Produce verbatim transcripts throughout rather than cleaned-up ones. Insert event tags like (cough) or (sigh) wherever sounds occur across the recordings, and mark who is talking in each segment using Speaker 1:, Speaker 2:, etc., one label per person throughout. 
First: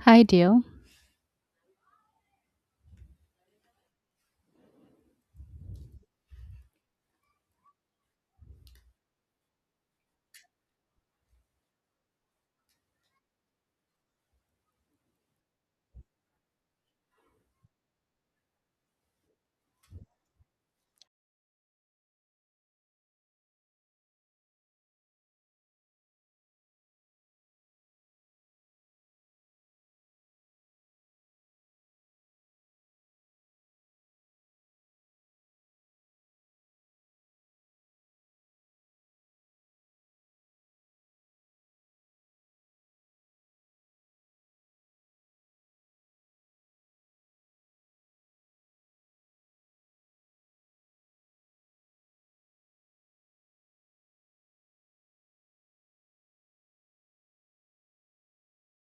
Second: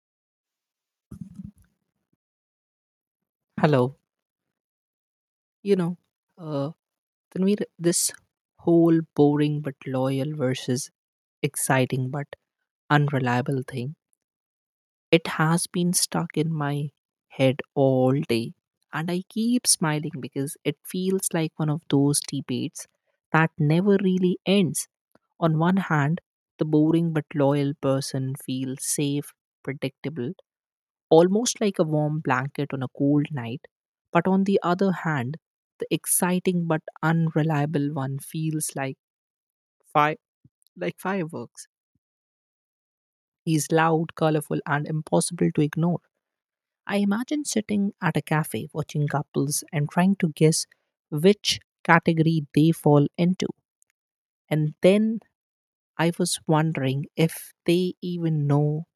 Speaker 1: Hi dear.
Speaker 2: Hello. You know, uh, Tanvir, this whole boring but loyal versus exciting but unreliable thing, it has been stuck in my head all day. And I keep smiling because it feels like one of those debates that never really ends. On one hand, the boring but loyal person feels safe, predictable, almost like a warm blanket on a cold night. But on the other hand, the exciting but unreliable one feels like fi- like fireworks. He's loud, colorful, and impossible to ignore. I imagine sitting at a cafe watching couples and trying to guess which category they fall into. And then I was wondering if they even know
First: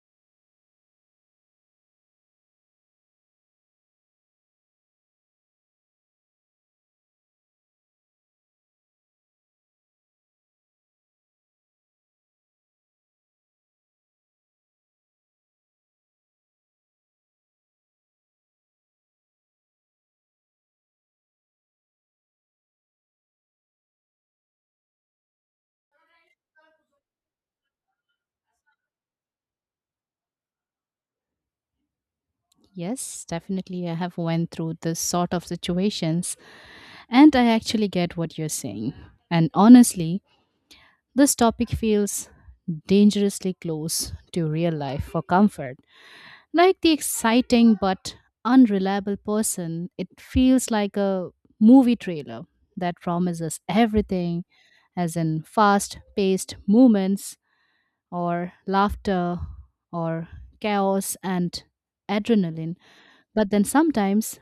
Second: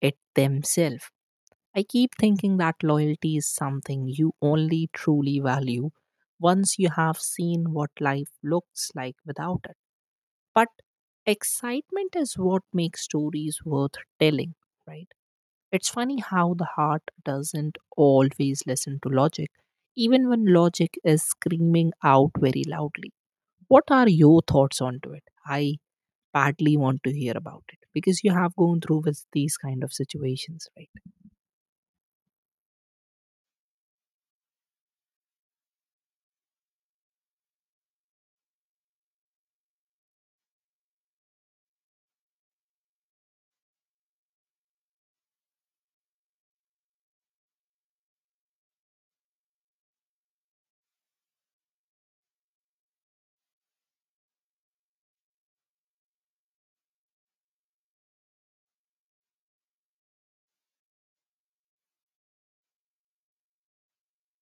Speaker 2: it themselves. I keep thinking that loyalty is something you only truly value once you have seen what life looks like without it. But excitement is what makes stories worth telling, right? It's funny how the heart doesn't always listen to logic, even when logic is screaming out very loudly. What are your thoughts onto it? I badly want to hear about it because you have gone through with these kind of situations, right?
Speaker 1: Yes, definitely I have went through this sort of situations and I actually get what you're saying. And honestly, this topic feels dangerously close to real life for comfort. Like the exciting but unreliable person, it feels like a movie trailer that promises everything as in fast paced movements or laughter or chaos and adrenaline. But then sometimes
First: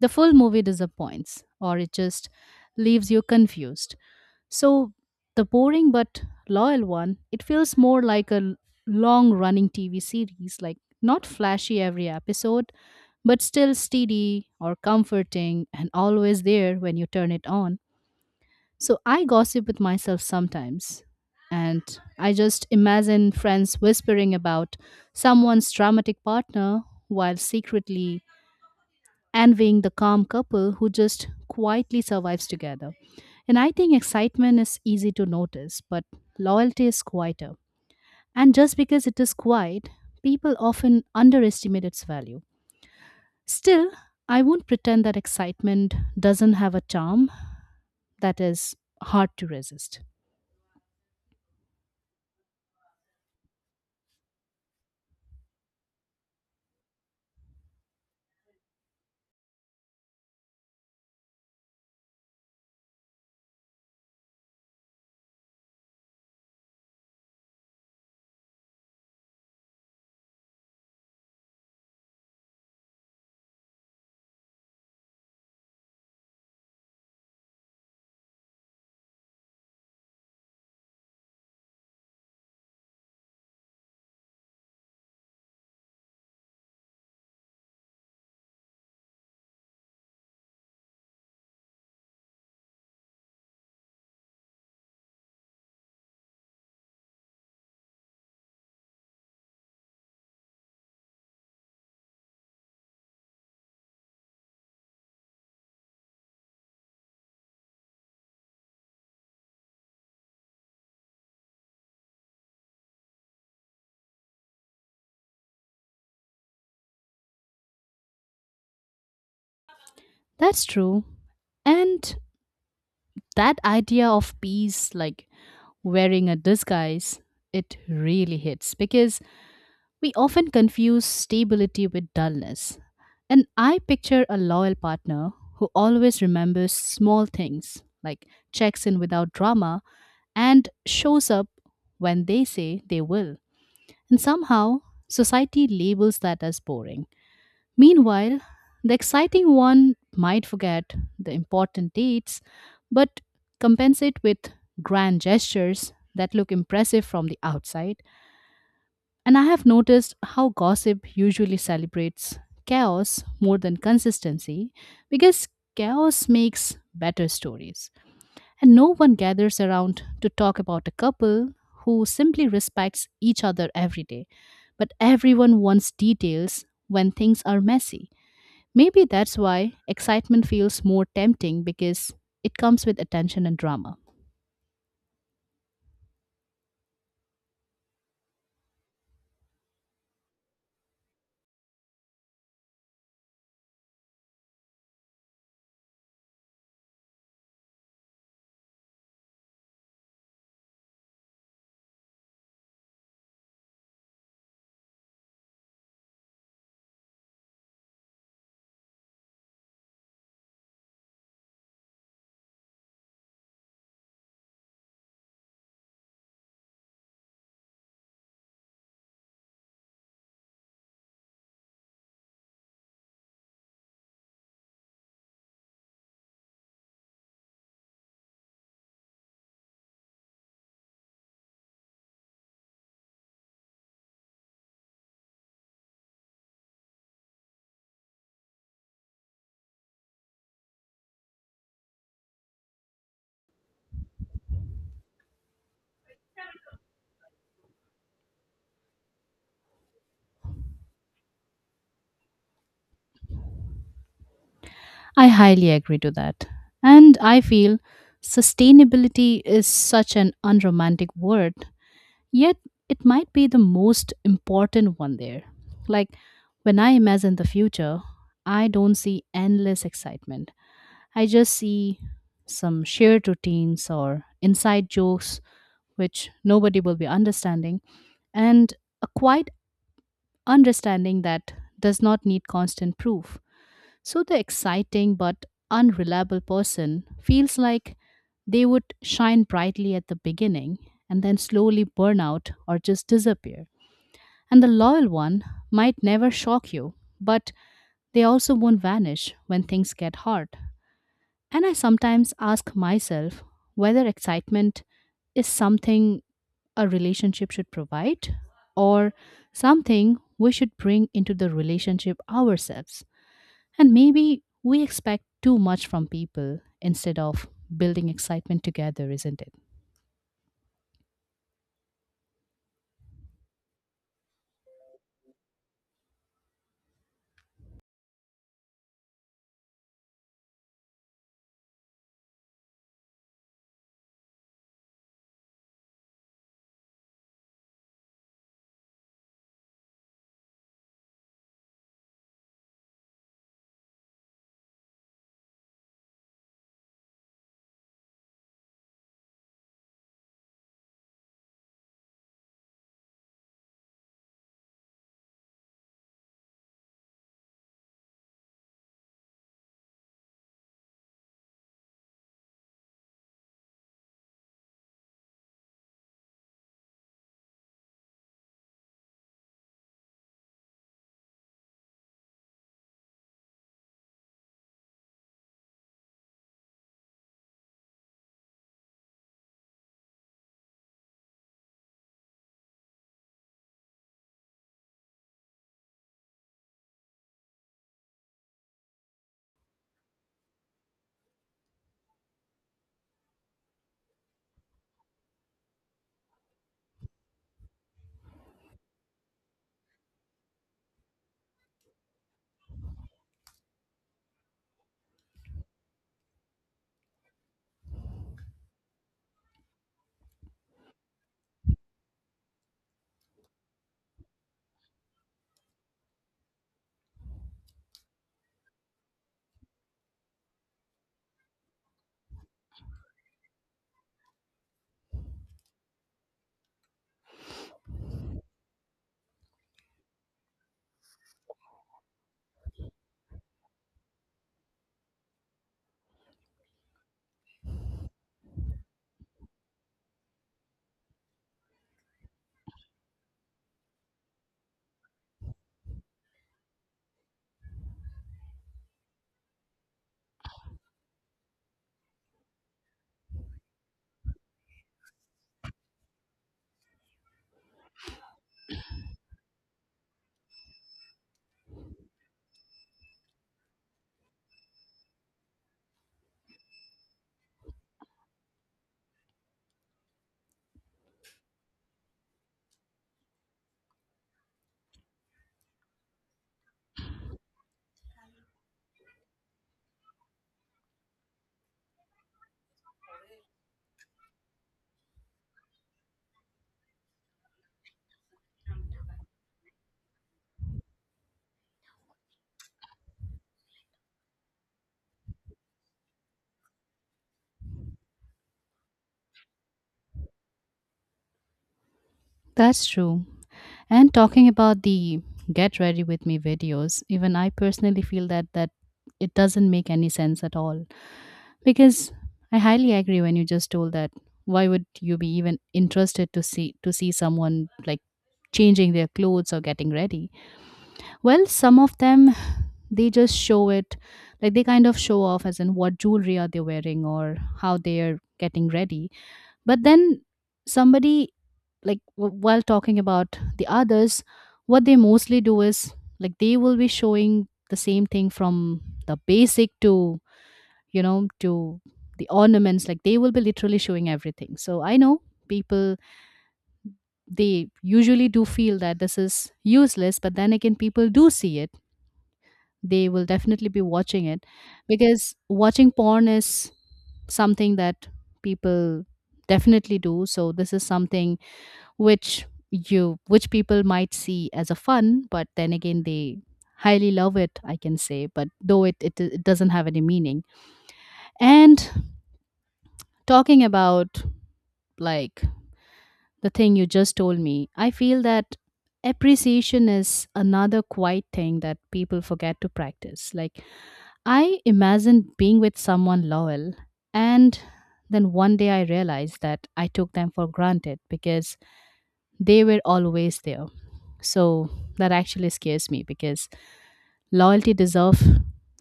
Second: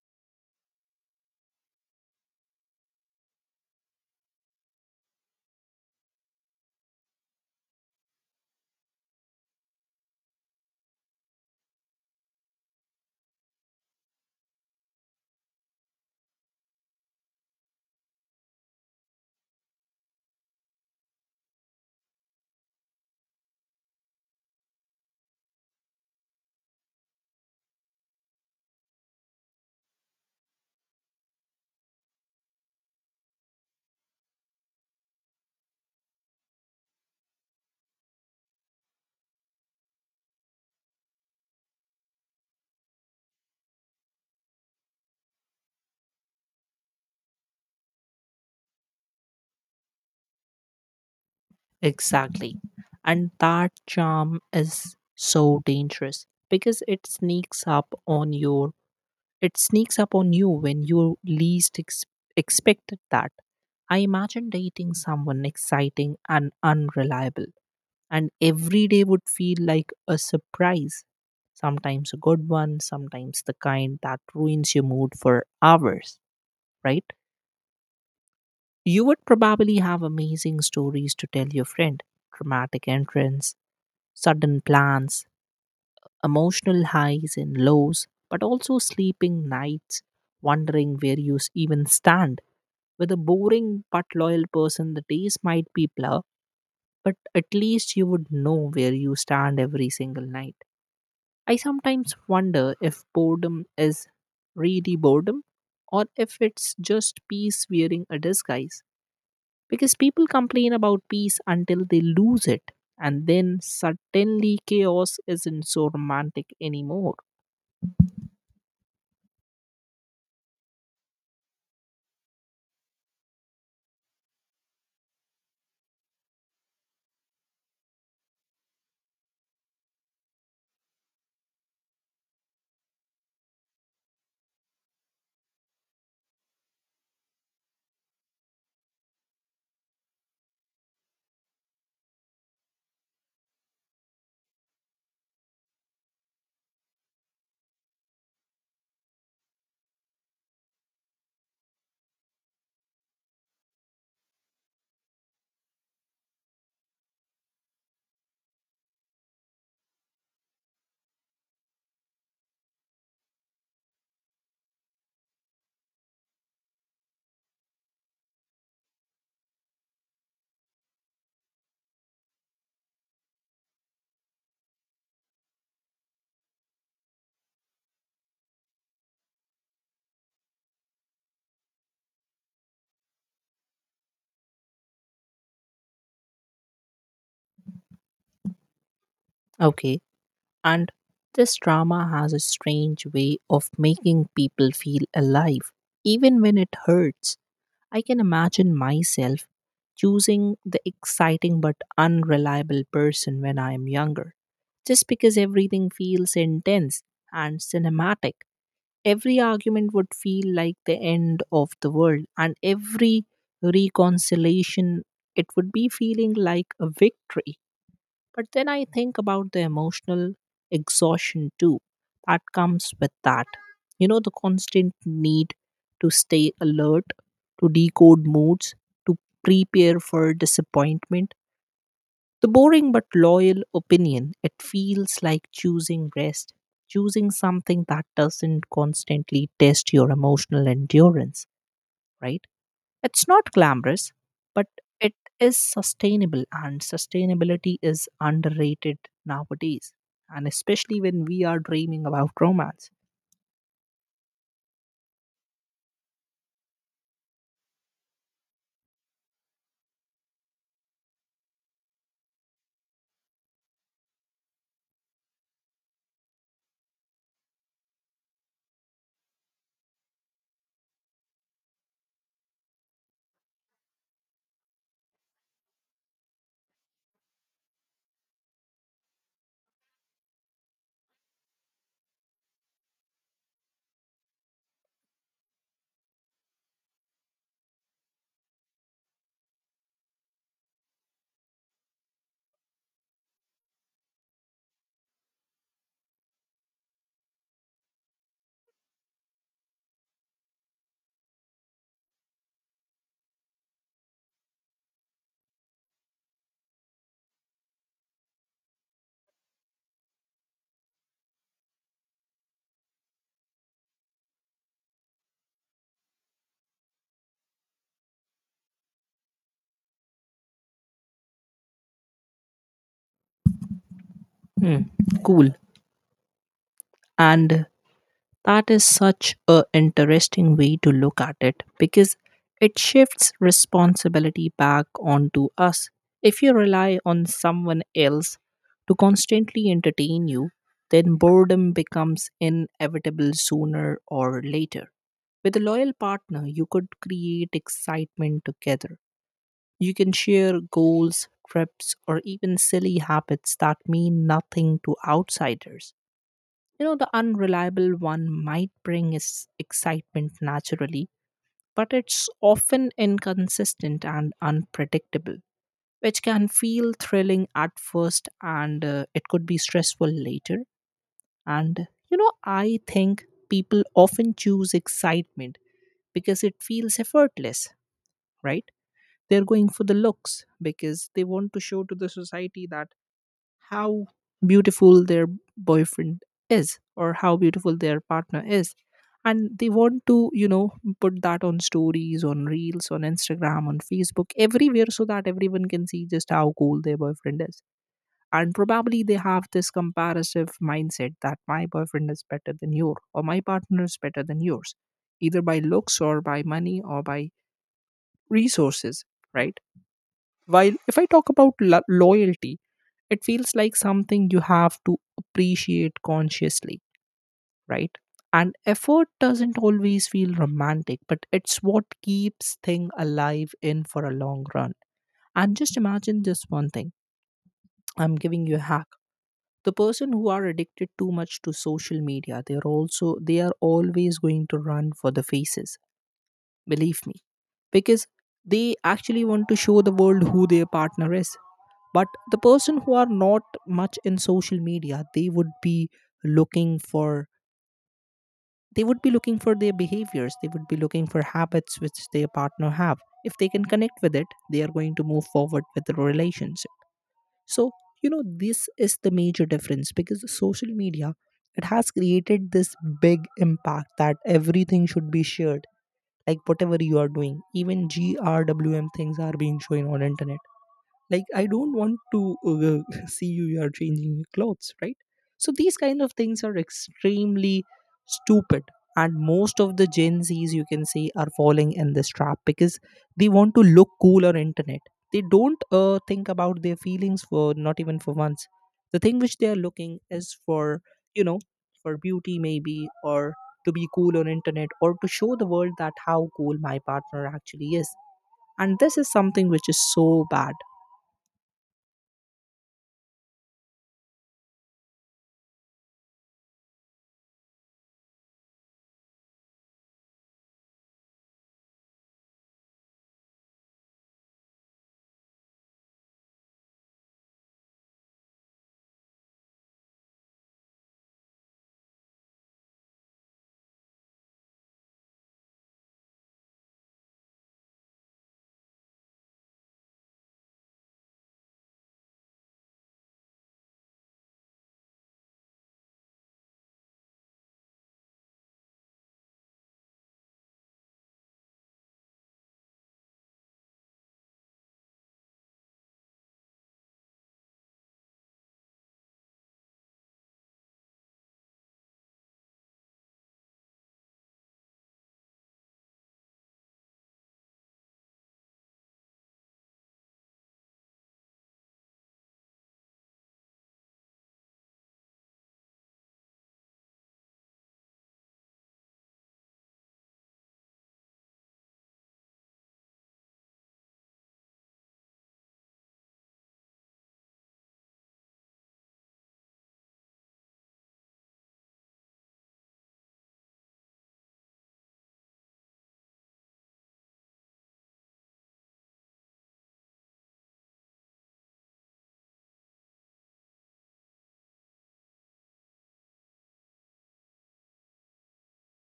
Speaker 1: the full movie disappoints or it just leaves you confused. So the boring but loyal one, it feels more like a long running T V series, like not flashy every episode, but still steady or comforting and always there when you turn it on. So I gossip with myself sometimes. And I just imagine friends whispering about someone's dramatic partner while secretly envying the calm couple who just quietly survives together. And I think excitement is easy to notice, but loyalty is quieter. And just because it is quiet, people often underestimate its value. Still, I won't pretend that excitement doesn't have a charm that is hard to resist.
Speaker 2: Exactly. And that charm is so dangerous because it sneaks up on your it sneaks up on you when you least ex- expected that. I imagine dating someone exciting and unreliable and every day would feel like a surprise. Sometimes a good one, sometimes the kind that ruins your mood for hours, right? You would probably have amazing stories to tell your friend, dramatic entrance, sudden plans, emotional highs and lows, but also sleeping nights, wondering where you s- even stand. With a boring but loyal person, the days might be blur, but at least you would know where you stand every single night. I sometimes wonder if boredom is really boredom or if it's just peace wearing a disguise because people complain about peace until they lose it and then suddenly chaos isn't so romantic anymore.
Speaker 1: That's true. And that idea of peace, like wearing a disguise, it really hits because we often confuse stability with dullness. And I picture a loyal partner who always remembers small things, like checks in without drama and shows up when they say they will. And somehow, society labels that as boring. Meanwhile, the exciting one might forget the important dates, but compensate with grand gestures that look impressive from the outside, and I have noticed how gossip usually celebrates chaos more than consistency because chaos makes better stories. And no one gathers around to talk about a couple who simply respects each other every day. But everyone wants details when things are messy. Maybe that's why excitement feels more tempting because it comes with attention and drama.
Speaker 2: Okay. And this drama has a strange way of making people feel alive even when it hurts. I can imagine myself choosing the exciting but unreliable person when I am younger just because everything feels intense and cinematic. Every argument would feel like the end of the world, and every reconciliation, it would be feeling like a victory. But then I think about the emotional exhaustion too that comes with that. You know, the constant need to stay alert, to decode moods, to prepare for disappointment. The boring but loyal opinion, it feels like choosing rest, choosing something that doesn't constantly test your emotional endurance, right? It's not glamorous, but it is sustainable, and sustainability is underrated nowadays, and especially when we are dreaming about romance.
Speaker 1: I highly agree to that. And I feel sustainability is such an unromantic word, yet it might be the most important one there. Like when I imagine the future, I don't see endless excitement. I just see some shared routines or inside jokes which nobody will be understanding, and a quiet understanding that does not need constant proof. So the exciting but unreliable person feels like they would shine brightly at the beginning and then slowly burn out or just disappear. And the loyal one might never shock you, but they also won't vanish when things get hard. And I sometimes ask myself whether excitement is something a relationship should provide or something we should bring into the relationship ourselves. And maybe we expect too much from people instead of building excitement together, isn't it?
Speaker 2: Hmm, cool. And That is such a interesting way to look at it because it shifts responsibility back onto us. If you rely on someone else to constantly entertain you, then boredom becomes inevitable sooner or later. With a loyal partner, you could create excitement together. You can share goals, trips, or even silly habits that mean nothing to outsiders. You know, the unreliable one might bring is excitement naturally, but it's often inconsistent and unpredictable, which can feel thrilling at first and uh, it could be stressful later. And, you know, I think people often choose excitement because it feels effortless, right? They're going for the looks because they want to show to the society that how beautiful their boyfriend is or how beautiful their partner is, and they want to, you know, put that on stories, on reels, on Instagram, on Facebook, everywhere, so that everyone can see just how cool their boyfriend is. And probably they have this comparative mindset that my boyfriend is better than yours or my partner is better than yours, either by looks or by money or by resources, right? While if I talk about lo- loyalty, it feels like something you have to appreciate consciously, right? And effort doesn't always feel romantic, but it's what keeps thing alive in for a long run. And just imagine this one thing. I'm giving you a hack. The person who are addicted too much to social media, they're also they are always going to run for the faces. Believe me, because they actually want to show the world who their partner is. But the person who are not much in social media, they would be looking for, they would be looking for their behaviors, they would be looking for habits which their partner have. If they can connect with it, they are going to move forward with the relationship. So, you know, this is the major difference because social media, it has created this big impact that everything should be shared. Like whatever you are doing, even grwm things are being shown on internet. Like I don't want to uh, (laughs) see you you are changing your clothes, right? So these kind of things are extremely stupid, and most of the gen z's, you can say, are falling in this trap because they want to look cool on internet. They don't uh, think about their feelings for not even for once. The thing which they are looking is for, you know, for beauty maybe, or to be cool on internet, or to show the world that how cool my partner actually is. And this is something which is so bad.
Speaker 1: That's true. And talking about the get ready with me videos, even I personally feel that that it doesn't make any sense at all because I highly agree when you just told that why would you be even interested to see to see someone like changing their clothes or getting ready. Well, some of them, they just show it like they kind of show off as in what jewelry are they wearing or how they are getting ready. But then somebody, like w- while talking about the others, what they mostly do is like they will be showing the same thing from the basic to, you know, to the ornaments, like they will be literally showing everything. So I know people, they usually do feel that this is useless, but then again people do see it, they will definitely be watching it, because watching porn is something that people definitely do. So this is something which you, which people might see as a fun, but then again they highly love it, I can say, but though it, it it doesn't have any meaning. And talking about, like, the thing you just told me, I feel that appreciation is another quiet thing that people forget to practice. Like, I imagined being with someone loyal, and then one day I realized that I took them for granted because they were always there. So that actually scares me because loyalty deserves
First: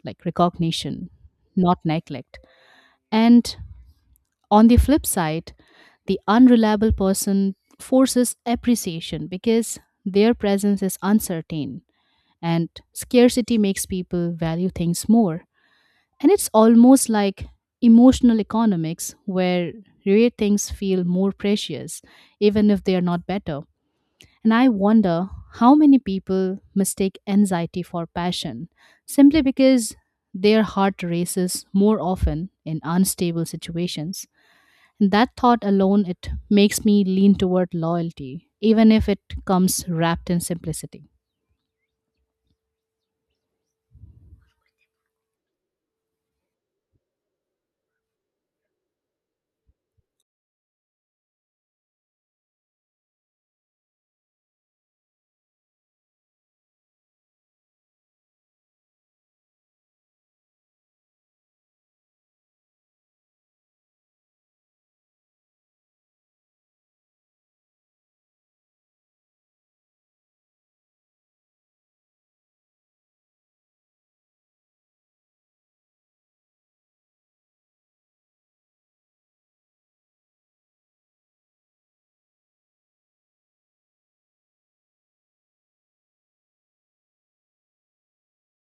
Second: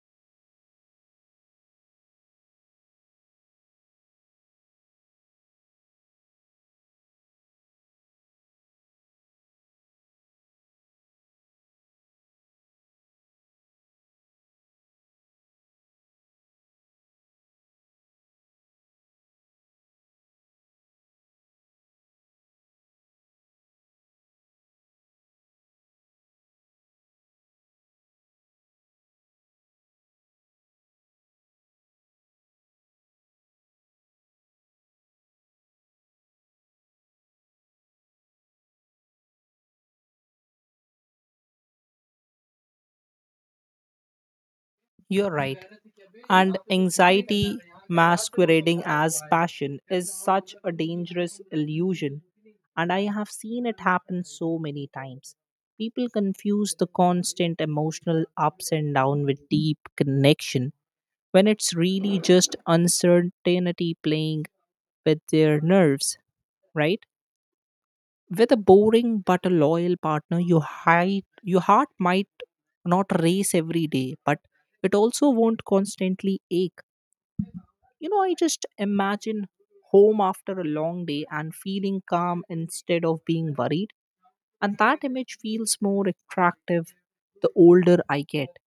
Speaker 1: like recognition, not neglect. And on the flip side, the unreliable person forces appreciation because their presence is uncertain and scarcity makes people value things more, and it's almost like emotional economics where rare things feel more precious, even if they are not better. And I wonder how many people mistake anxiety for passion simply because their heart races more often in unstable situations. And that thought alone, it makes me lean toward loyalty, even if it comes wrapped in simplicity.
Speaker 2: You're right. And anxiety masquerading as passion is such a dangerous illusion. And I have seen it happen so many times. People confuse the constant emotional ups and downs with deep connection when it's really just uncertainty playing with their nerves, right? With a boring but a loyal partner, you hide, your heart might not race every day, but it also won't constantly ache. You know, I just imagine home after a long day and feeling calm instead of being worried. And that image feels more attractive the older I get.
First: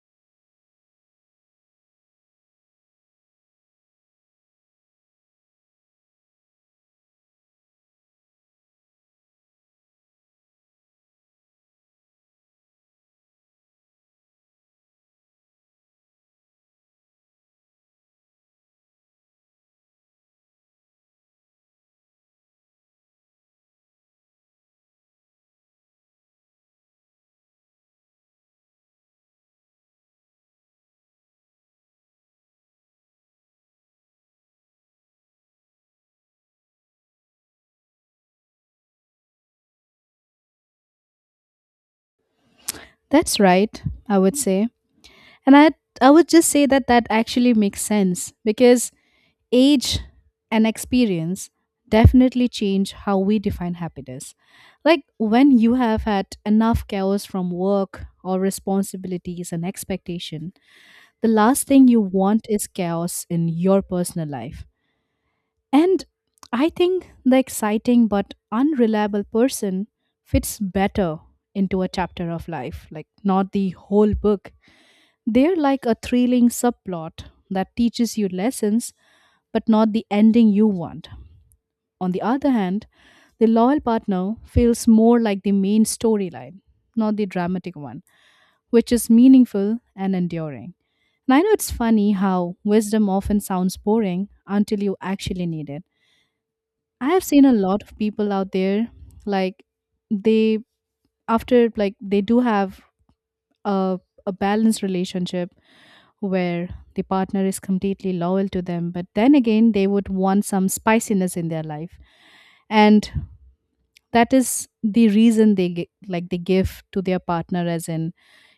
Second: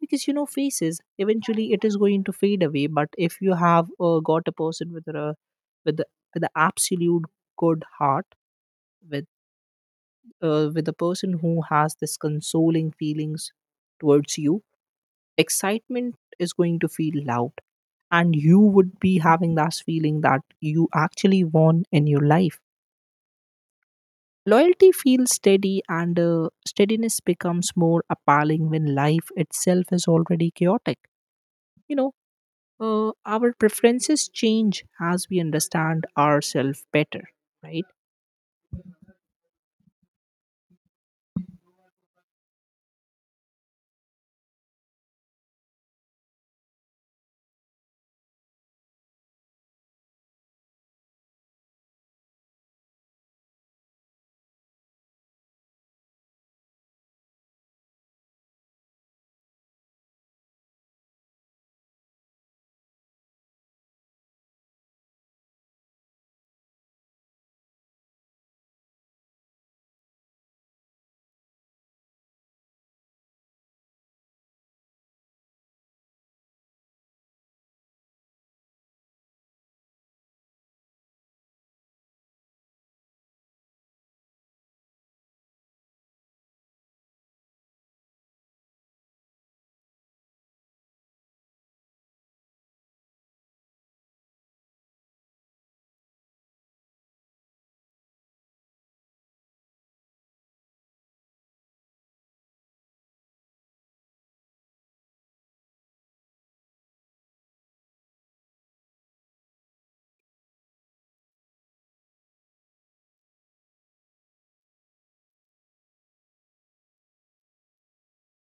Speaker 2: Because you know, faces eventually it is going to fade away. But if you have uh, got a person with a with the with the absolute good heart, with uh, with a person who has this consoling feelings towards you, excitement is going to feel loud and you would be having that feeling that you actually won in your life. Loyalty feels steady, and uh, steadiness becomes more appealing when life itself is already chaotic. You know, uh, our preferences change as we understand ourselves better, right?
Speaker 1: That's right, I would say. And I I would just say that that actually makes sense because age and experience definitely change how we define happiness. Like when you have had enough chaos from work or responsibilities and expectation, the last thing you want is chaos in your personal life. And I think the exciting but unreliable person fits better into a chapter of life, like not the whole book. They're like a thrilling subplot that teaches you lessons, but not the ending you want. On the other hand, the loyal partner feels more like the main storyline, not the dramatic one, which is meaningful and enduring. And I know it's funny how wisdom often sounds boring until you actually need it. I have seen a lot of people out there, like, they, after like they do have a a balanced relationship where the partner is completely loyal to them, but then again they would want some spiciness in their life, and that is the reason they gi- like they give to their partner as in,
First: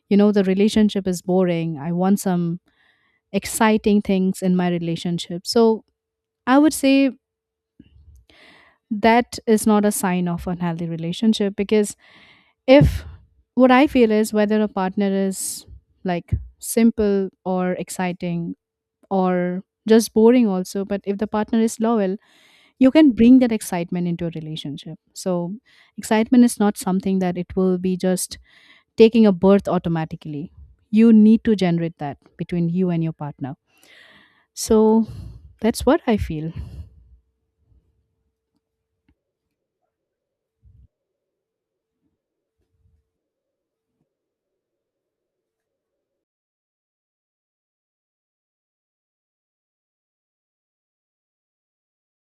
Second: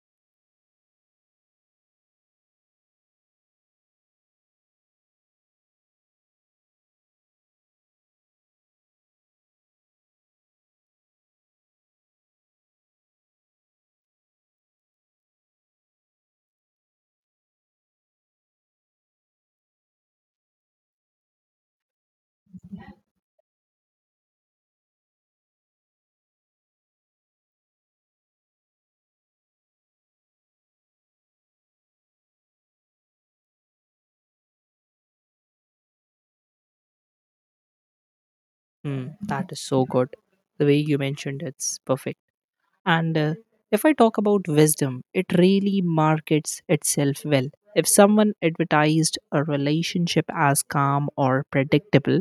Speaker 1: you know, the relationship is boring. I want some exciting things in my relationship. So I would say that is not a sign of unhealthy relationship because if, what I feel is, whether a partner is like simple or exciting or just boring also, but if the partner is loyal, you can bring that excitement into a relationship. So excitement is not something that it will be just taking a birth automatically. You need to generate that between you and your partner. So that's what I feel.
Speaker 2: Mm, that is so good. The way you mentioned it's perfect. And uh, if I talk about wisdom, it really markets itself well. If someone advertised a relationship as calm or predictable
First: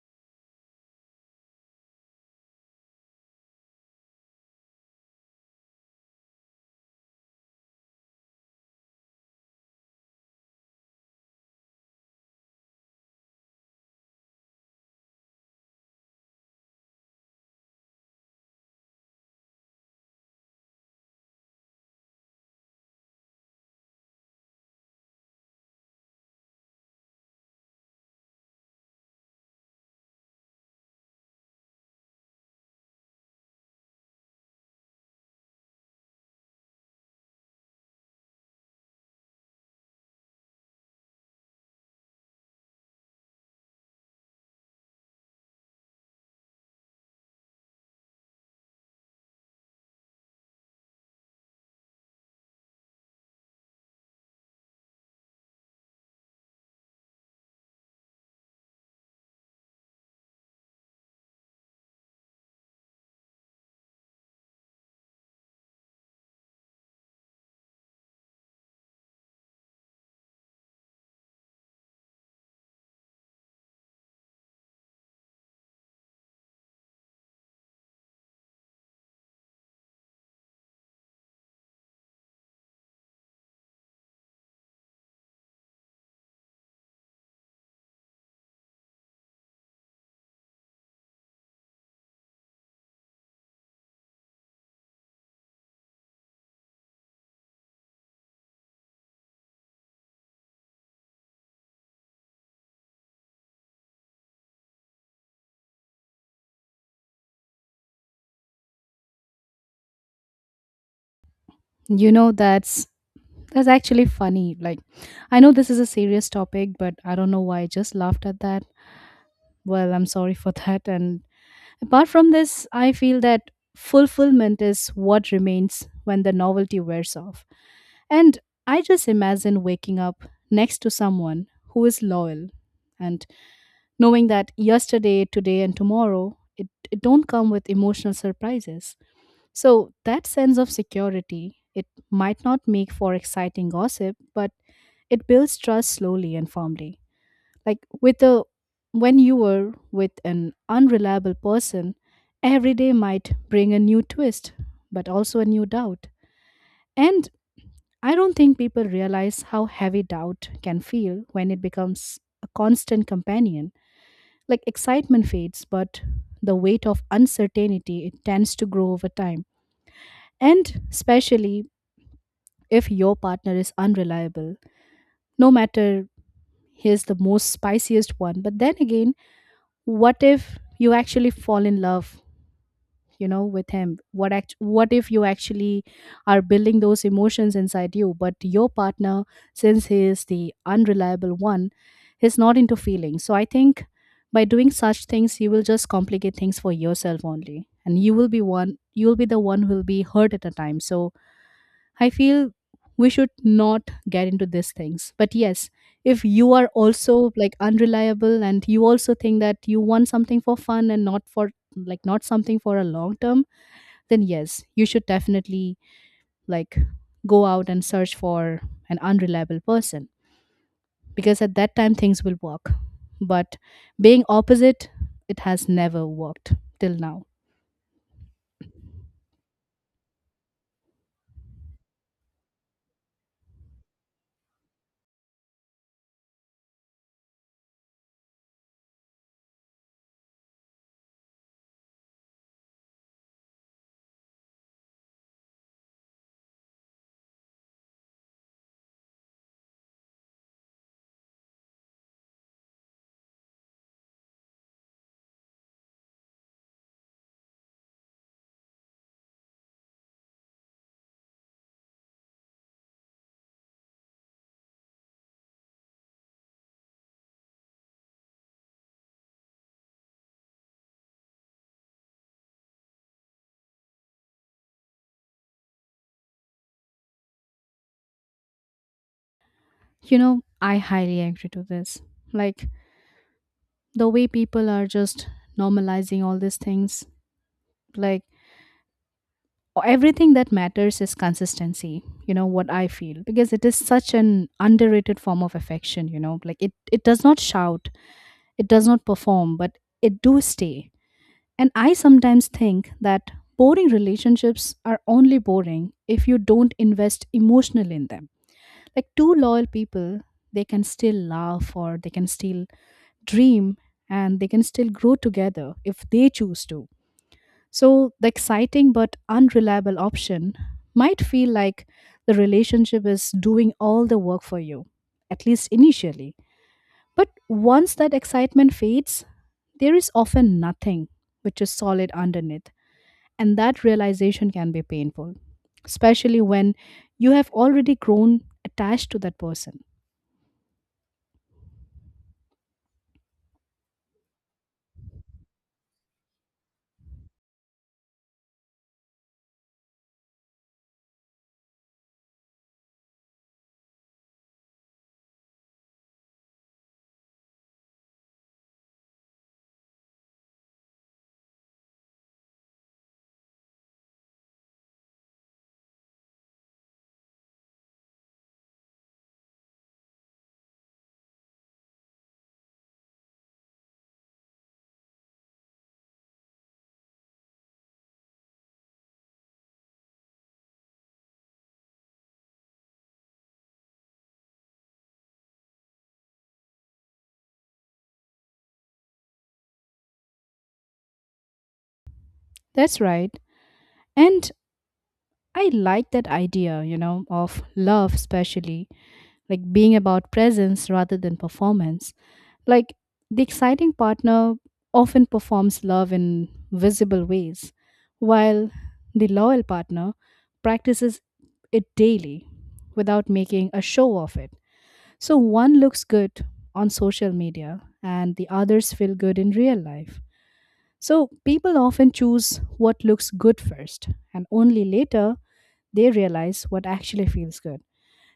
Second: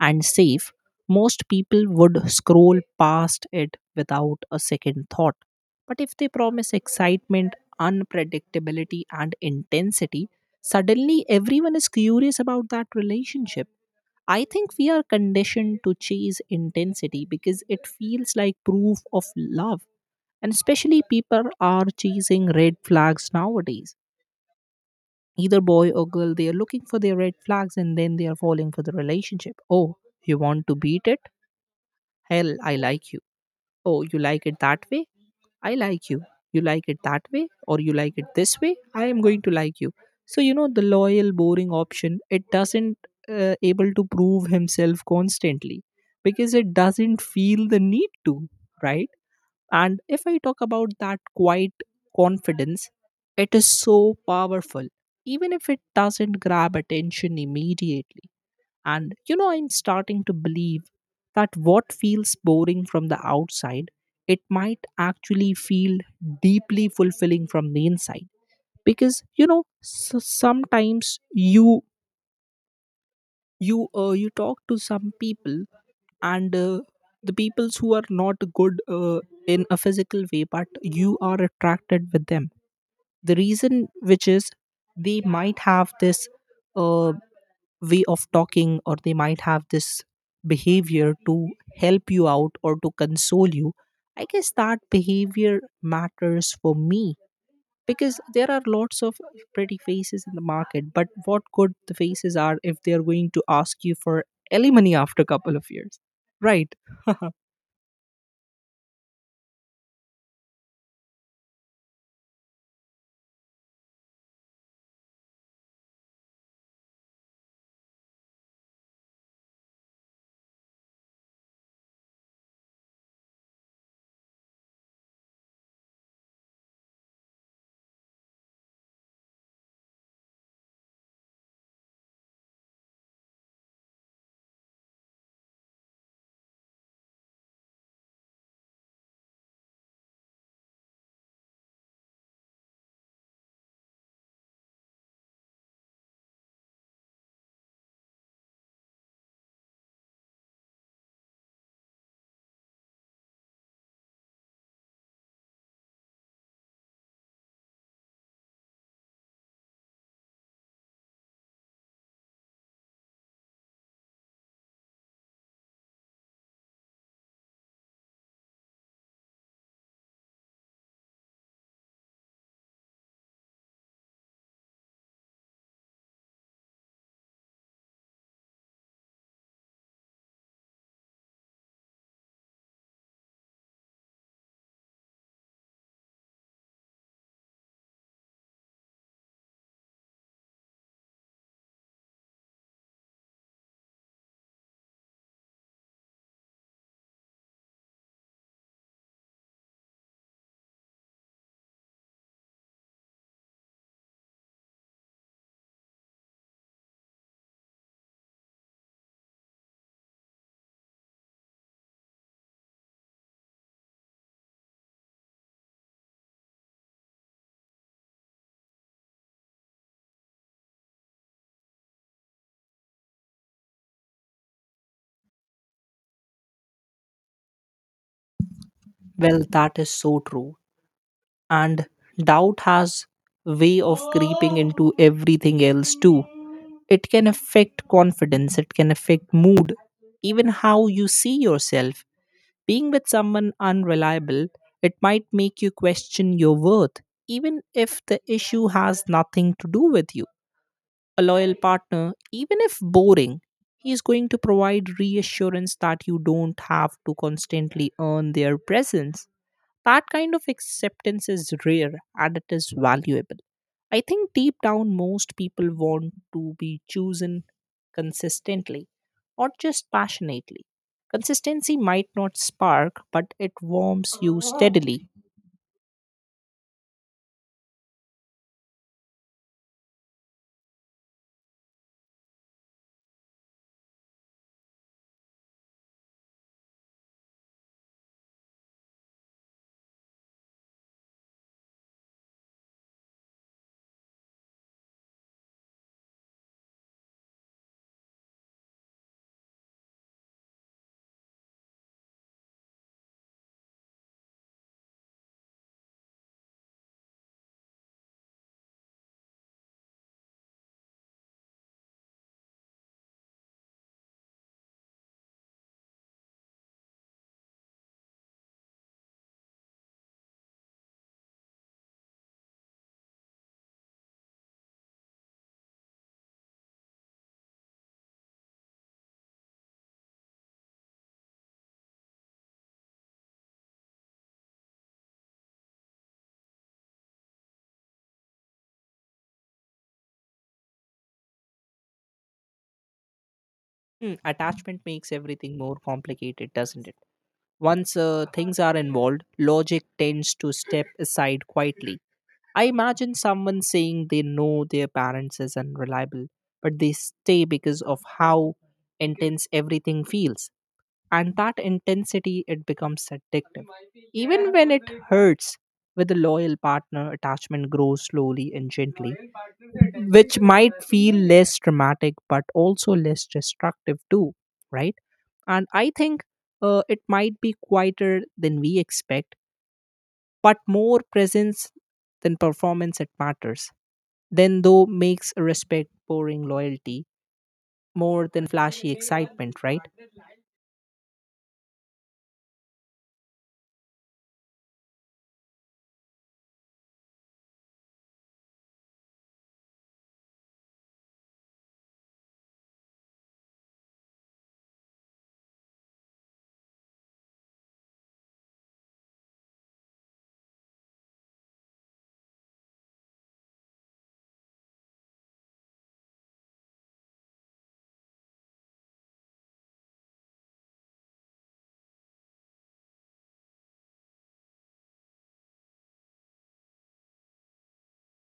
Speaker 2: and safe, most people would scroll past it without a second thought. But if they promise excitement, unpredictability, and intensity, suddenly everyone is curious about that relationship. I think we are conditioned to chase intensity because it feels like proof of love, and especially people are chasing red flags nowadays. Either boy or girl, they are looking for their red flags and then they are falling for the relationship. Oh, you want to beat it? Hell, I like you. Oh, you like it that way? I like you. You like it that way? Or you like it this way? I am going to like you. So, you know, the loyal, boring option, it doesn't uh, able to prove himself constantly because it doesn't feel the need to, right? And if I talk about that quiet confidence, it is so powerful, even if it doesn't grab attention immediately. And you know, I'm starting to believe that what feels boring from the outside, it might actually feel deeply fulfilling from the inside. Because you know, s sometimes you you uh, you talk to some people and uh, the peoples who are not good uh, in a physical way but you are attracted with them, the reason which is they might have this uh, way of talking, or they might have this behavior to help you out or to console you. I guess that behavior matters for me because there are lots of pretty faces in the market, but what good the faces are if they are going to ask you for alimony after a couple of years, right? (laughs)
Speaker 1: You know, that's that's actually funny. Like, I know this is a serious topic, but I don't know why I just laughed at that. Well, I'm sorry for that. And apart from this, I feel that fulfillment is what remains when the novelty wears off. And I just imagine waking up next to someone who is loyal, and knowing that yesterday, today, and tomorrow, it, it don't come with emotional surprises. So that sense of security, it might not make for exciting gossip, but it builds trust slowly and firmly. Like, with a, when you were with an unreliable person, every day might bring a new twist, but also a new doubt. And I don't think people realize how heavy doubt can feel when it becomes a constant companion. Like, excitement fades, but the weight of uncertainty, it tends to grow over time. And especially if your partner is unreliable, no matter he is the most spiciest one, but then again, what if you actually fall in love, you know, with him, what act- what if you actually are building those emotions inside you, but your partner, since he is the unreliable one, he's not into feelings. So I think by doing such things you will just complicate things for yourself only, and you will be one you will be the one who will be hurt at a time. So I feel we should not get into these things. But yes, if you are also like unreliable and you also think that you want something for fun and not for, like, not something for a long term, then yes, you should definitely like go out and search for an unreliable person because at that time things will work. But being opposite, it has never worked till now.
Speaker 2: Well, that is so true. And doubt has way of creeping into everything else too. It can affect confidence, it can affect mood, even how you see yourself. Being with someone unreliable, it might make you question your worth, even if the issue has nothing to do with you. A loyal partner, even if boring, he is going to provide reassurance that you don't have to constantly earn their presence. That kind of acceptance is rare and it is valuable. I think deep down, most people want to be chosen consistently, not just passionately. Consistency might not spark, but it warms you steadily.
Speaker 1: You know, I highly agree to this. Like, the way people are just normalizing all these things, like, everything that matters is consistency, you know what I feel, because it is such an underrated form of affection. You know, like, it it does not shout, it does not perform, but it do stay. And I sometimes think that boring relationships are only boring if you don't invest emotionally in them. Like, two loyal people, they can still laugh, or they can still dream, and they can still grow together if they choose to. So the exciting but unreliable option might feel like the relationship is doing all the work for you, at least initially. But once that excitement fades, there is often nothing which is solid underneath. And that realization can be painful, especially when you have already grown attached to that person.
Speaker 2: Hmm, attachment makes everything more complicated, doesn't it? Once uh, things are involved, logic tends to step aside quietly. I imagine someone saying they know their parents is unreliable, but they stay because of how intense everything feels. And that intensity it becomes addictive. Even when it hurts, with a loyal partner, attachment grows slowly and gently, which might feel less dramatic but also less destructive too, right? And I think uh, it might be quieter than we expect, but more presence than performance it matters then though makes respect pouring loyalty more than flashy excitement, right?
Speaker 1: That's right. And I like that idea, you know, of love, especially like being about presence rather than performance. Like, the exciting partner often performs love in visible ways, while the loyal partner practices it daily without making a show of it. So one looks good on social media and the others feel good in real life. So people often choose what looks good first and only later they realize what actually feels good.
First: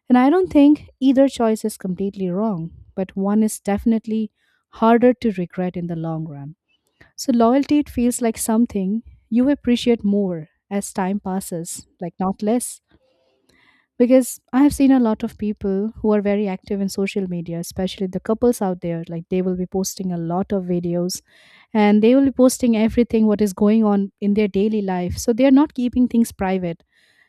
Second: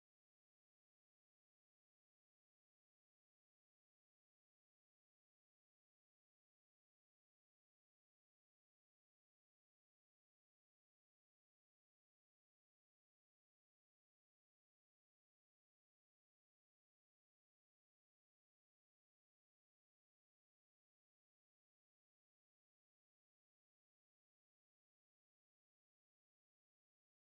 Speaker 1: And I don't think either choice is completely wrong, but one is definitely harder to regret in the long run. So, loyalty, it feels like something you appreciate more as time passes, like not less. Because I have seen a lot of people who are very active in social media, especially the couples out there, like they will be posting a lot of videos, and they will be posting everything what is going on in their daily life. So, they are not keeping things private,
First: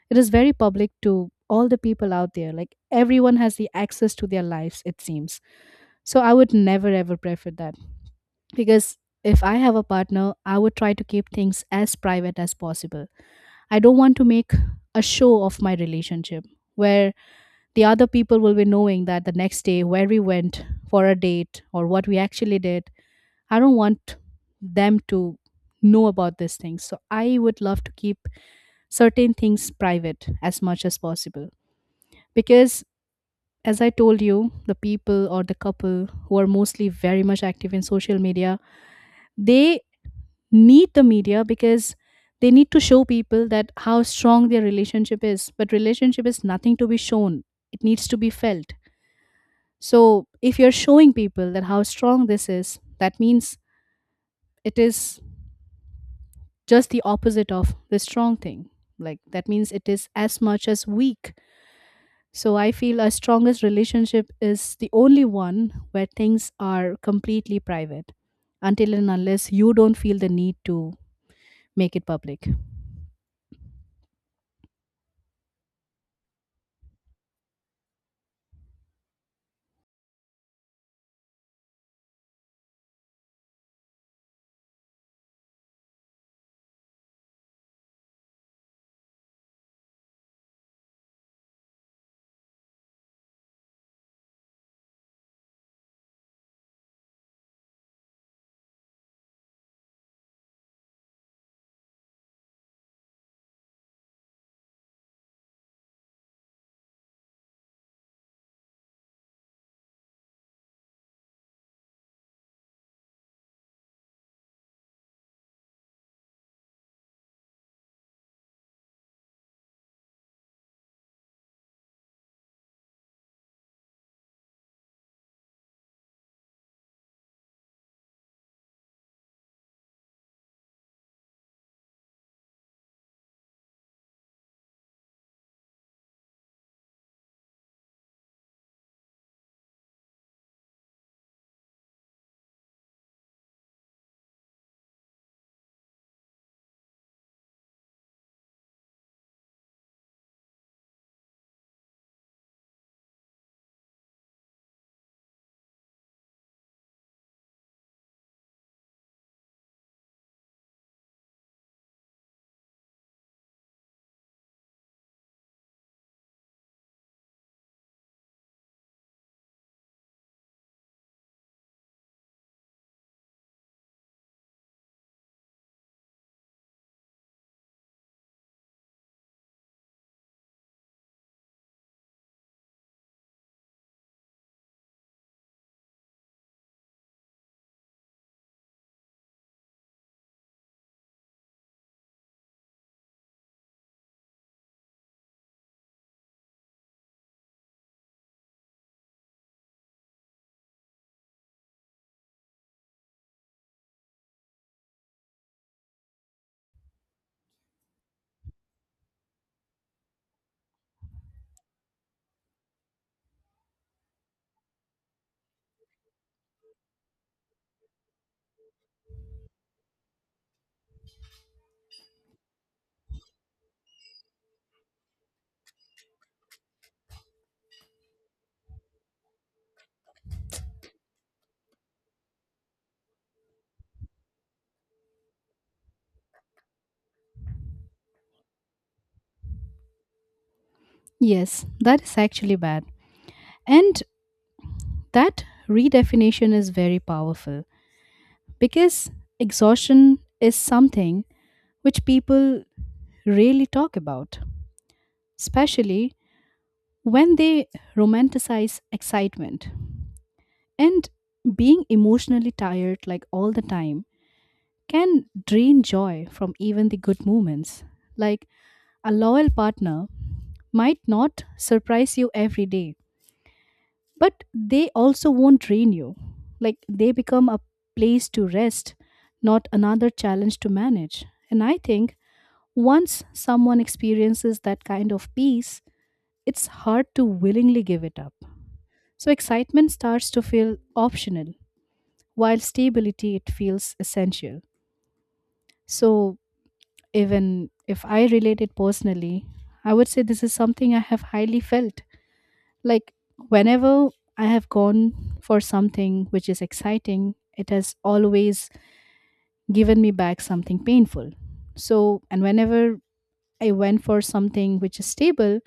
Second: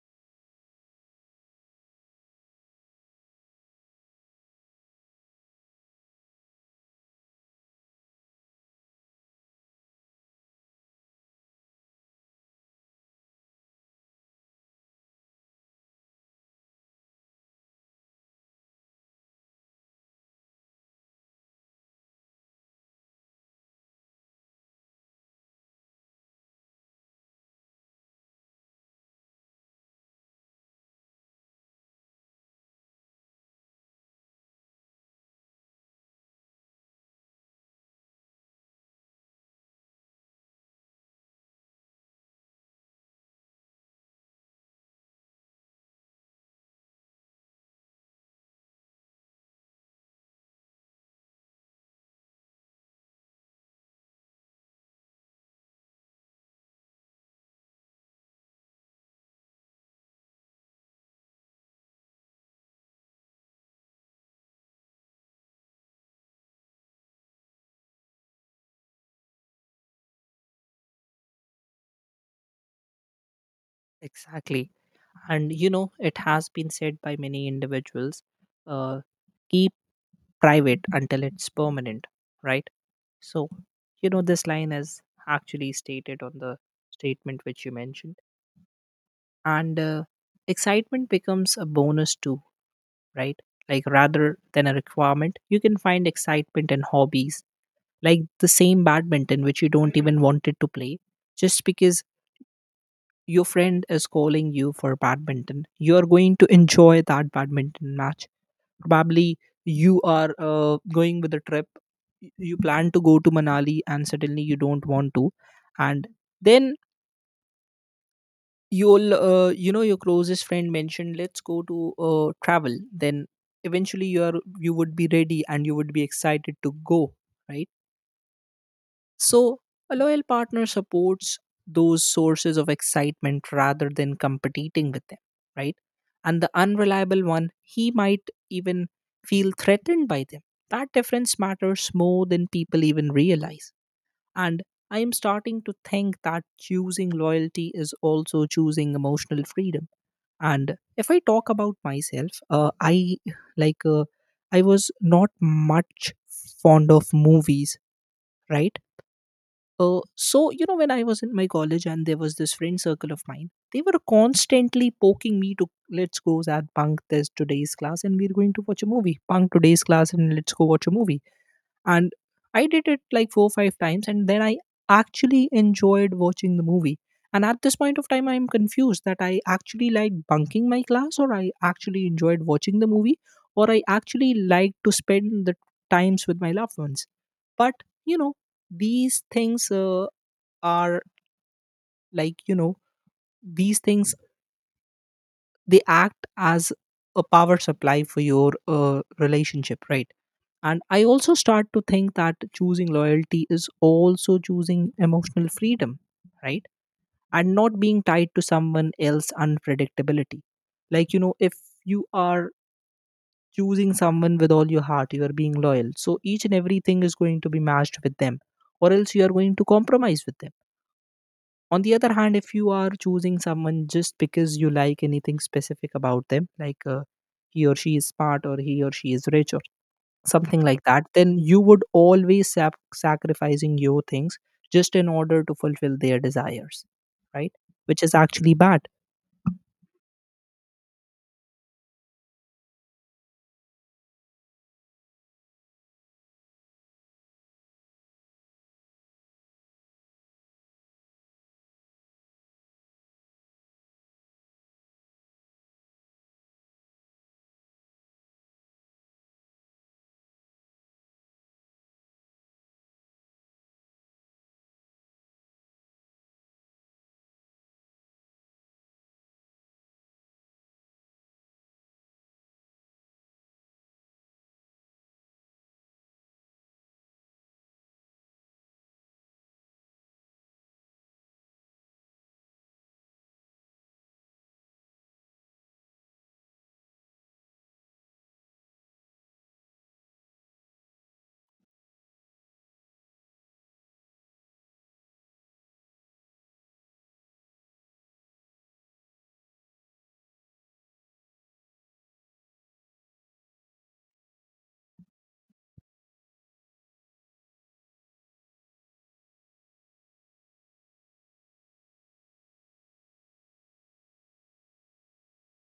Speaker 1: it is very public to all the people out there. Like everyone has the access to their lives, it seems. So I would never ever prefer that, because if I have a partner, I would try to keep things as private as possible. I don't want to make a show of my relationship, where the other people will be knowing that the next day where we went for a date or what we actually did. I don't want them to know about these things. So I would love to keep certain things private as much as possible. Because, as I told you, the people or the couple who are mostly very much active in social media, they need the media because they need to show people that how strong their relationship is. But relationship is nothing to be shown, it needs to be felt. So, if you're showing people that how strong this is, that means it is just the opposite of the strong thing. Like that means it is as much as weak. So I feel a strongest relationship is the only one where things are completely private until and unless you don't feel the need to make it public.
Speaker 2: Exactly. And you know, it has been said by many individuals, uh, keep private until it's permanent, right? So you know, this line is actually stated on the statement which you mentioned. And uh, excitement becomes a bonus too, right? Like rather than a requirement, you can find excitement in hobbies. Like the same badminton which you don't even wanted to play, just because your friend is calling you for badminton, you are going to enjoy that badminton match. Probably you are uh, going with a trip. y- You plan to go to Manali and suddenly you don't want to. And then you'll, uh, you know, your closest friend mentioned, let's go to uh, travel. Then eventually you are you would be ready and you would be excited to go, right? So a loyal partner supports those sources of excitement rather than competing with them, right? And the unreliable one, he might even feel threatened by them. That difference matters more than people even realize. And I am starting to think that choosing loyalty is also choosing emotional freedom. And if I talk about myself, uh, I like uh, I was not much fond of movies, right? Uh, so, you know, when I was in my college and there was this friend circle of mine, they were constantly poking me to let's go Zad bunk this today's class and we're going to watch a movie. Bunk today's class and let's go watch a movie. And I did it like four or five times and then I actually enjoyed watching the movie. And at this point of time, I'm confused that I actually liked bunking my class or I actually enjoyed watching the movie or I actually liked to spend the times with my loved ones. But you know, these things uh, are like you know these things they act as a power supply for your uh, relationship, right? And I also start to think that choosing loyalty is also choosing emotional freedom, right? And not being tied to someone else's unpredictability. Like you know, if you are choosing someone with all your heart, you are being loyal, so each and everything is going to be matched with them, or else you are going to compromise with them. On the other hand, if you are choosing someone just because you like anything specific about them, like uh, he or she is smart, or he or she is rich, or something like that, then you would always sap- sacrificing your things just in order to fulfill their desires, right? Which is actually bad.
Speaker 1: Yes, that is actually bad. And that redefinition is very powerful, because exhaustion is something which people really talk about, especially when they romanticize excitement. And being emotionally tired, like all the time, can drain joy from even the good moments. Like a loyal partner might not surprise you every day, but they also won't drain you. Like they become a place to rest, not another challenge to manage. And I think once someone experiences that kind of peace, it's hard to willingly give it up. So excitement starts to feel optional, while stability, it feels essential. So even if I relate it personally, I would say this is something I have highly felt. Like whenever I have gone for something which is exciting, it has always given me back something painful. So and whenever I went for something which is stable,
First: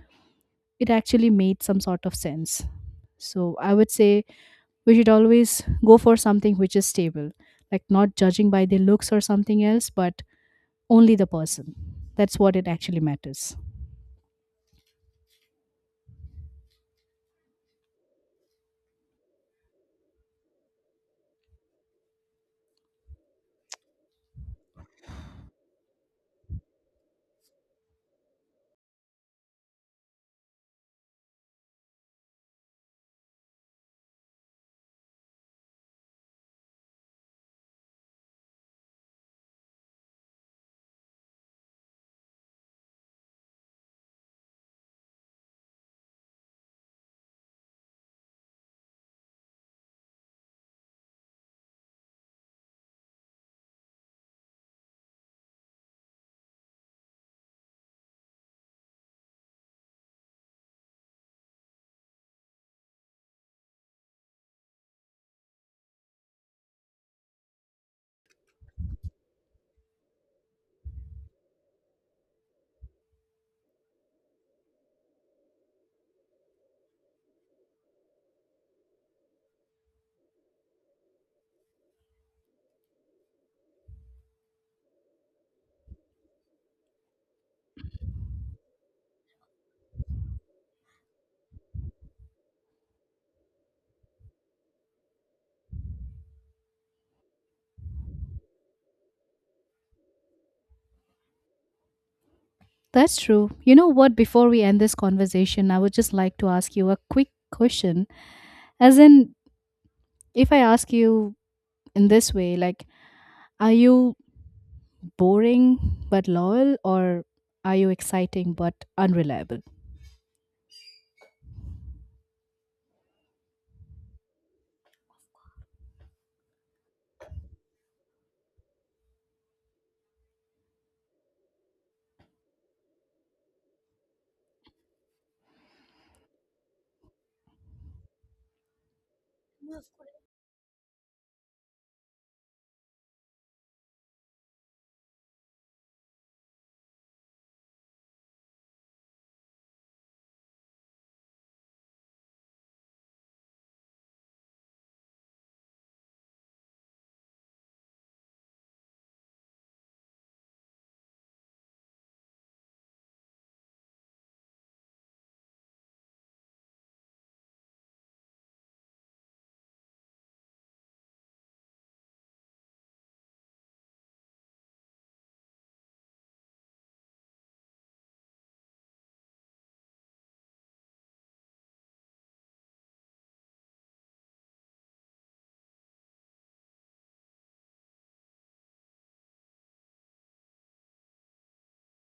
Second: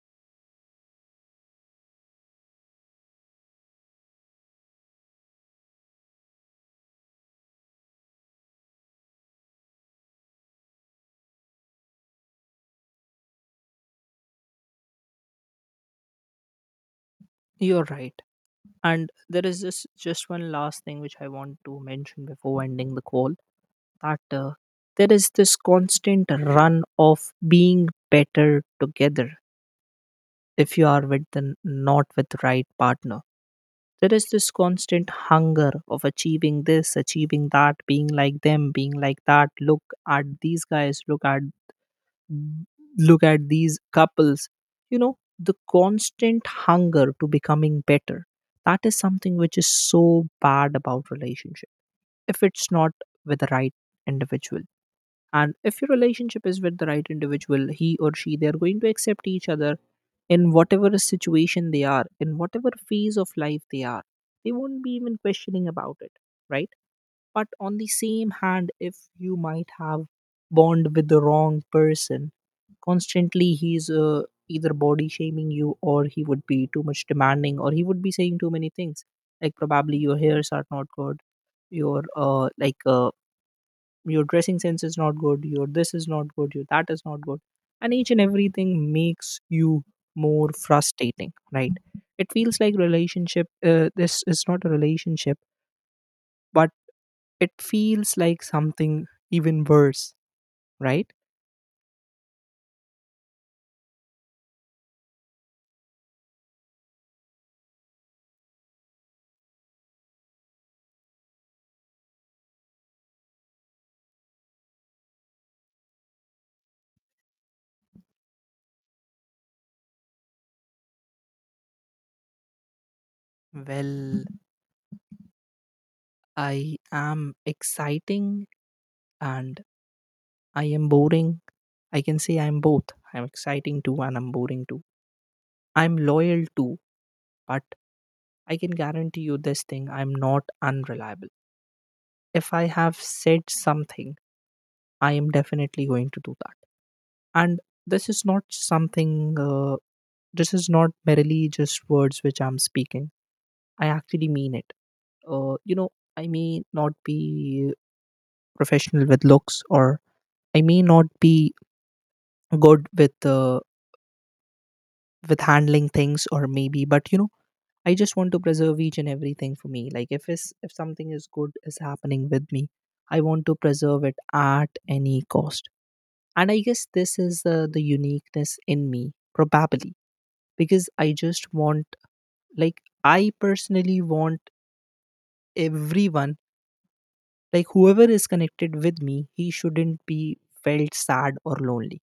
Speaker 1: it actually made some sort of sense. So I would say we should always go for something which is stable, like not judging by the looks or something else, but only the person. That's what it actually matters.
Speaker 2: You're right. And there is this just one last thing which I want to mention before ending the call, that uh, there is this constant run of being better together. If you are with the not with the right partner, there is this constant hunger of achieving this, achieving that, being like them, being like that. Look at these guys, look at look at these couples, you know, the constant hunger to becoming better. That is something which is so bad about relationship if it's not with the right individual. And if your relationship is with the right individual, he or she, they are going to accept each other in whatever situation they are, in whatever phase of life they are. They won't be even questioning about it, right? But on the same hand, if you might have bond with the wrong person, constantly he's uh, either body shaming you, or he would be too much demanding, or he would be saying too many things, like probably your hairs are not good, your uh, like uh, your dressing sense is not good, your this is not good, your that is not good, and each and everything makes you more frustrating, right? It feels like relationship uh, this is not a relationship, but it feels like something even worse, right?
Speaker 1: That's true. You know what? Before we end this conversation, I would just like to ask you a quick question. As in, if I ask you in this way, like, are you boring but loyal, or are you exciting but unreliable?
Speaker 2: Well, I am exciting, and I am boring. I can say I'm both, I'm exciting too and I'm boring too. I'm loyal too. But I can guarantee you this thing, I'm not unreliable. If I have said something, I am definitely going to do that. And this is not something, uh, this is not merely just words which I'm speaking. I actually mean it. Uh, you know, I may not be professional with looks, or I may not be good with uh, with handling things, or maybe, but you know, I just want to preserve each and everything for me. Like if is if something is good is happening with me, I want to preserve it at any cost. And I guess this is uh, the uniqueness in me, probably, because I just want, like, I personally want everyone, like, whoever is connected with me, he shouldn't be felt sad or lonely.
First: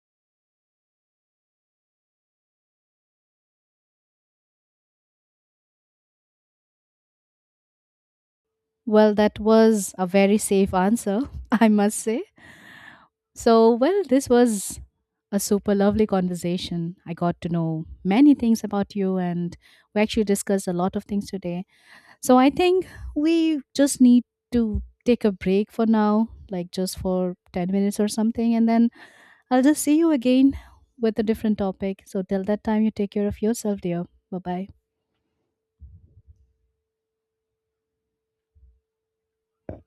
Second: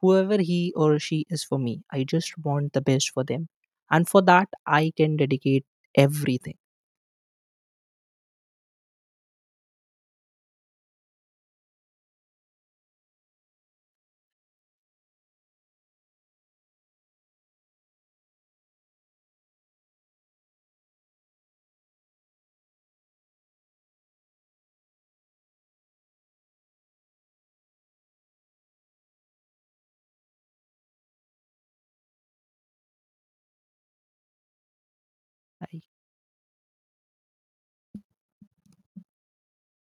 Speaker 2: Whoever he or she is for me, I just want the best for them. And for that, I can dedicate everything.
Speaker 1: Well, that was a very safe answer, (laughs) I must say. So, well, this was a super lovely conversation. I got to know many things about you, and we actually discussed a lot of things today. So I think we just need to take a break for now, like just for ten minutes or something. And then I'll just see you again with a different topic. So till that time, you take care of yourself, dear. Bye bye.
Speaker 2: Right?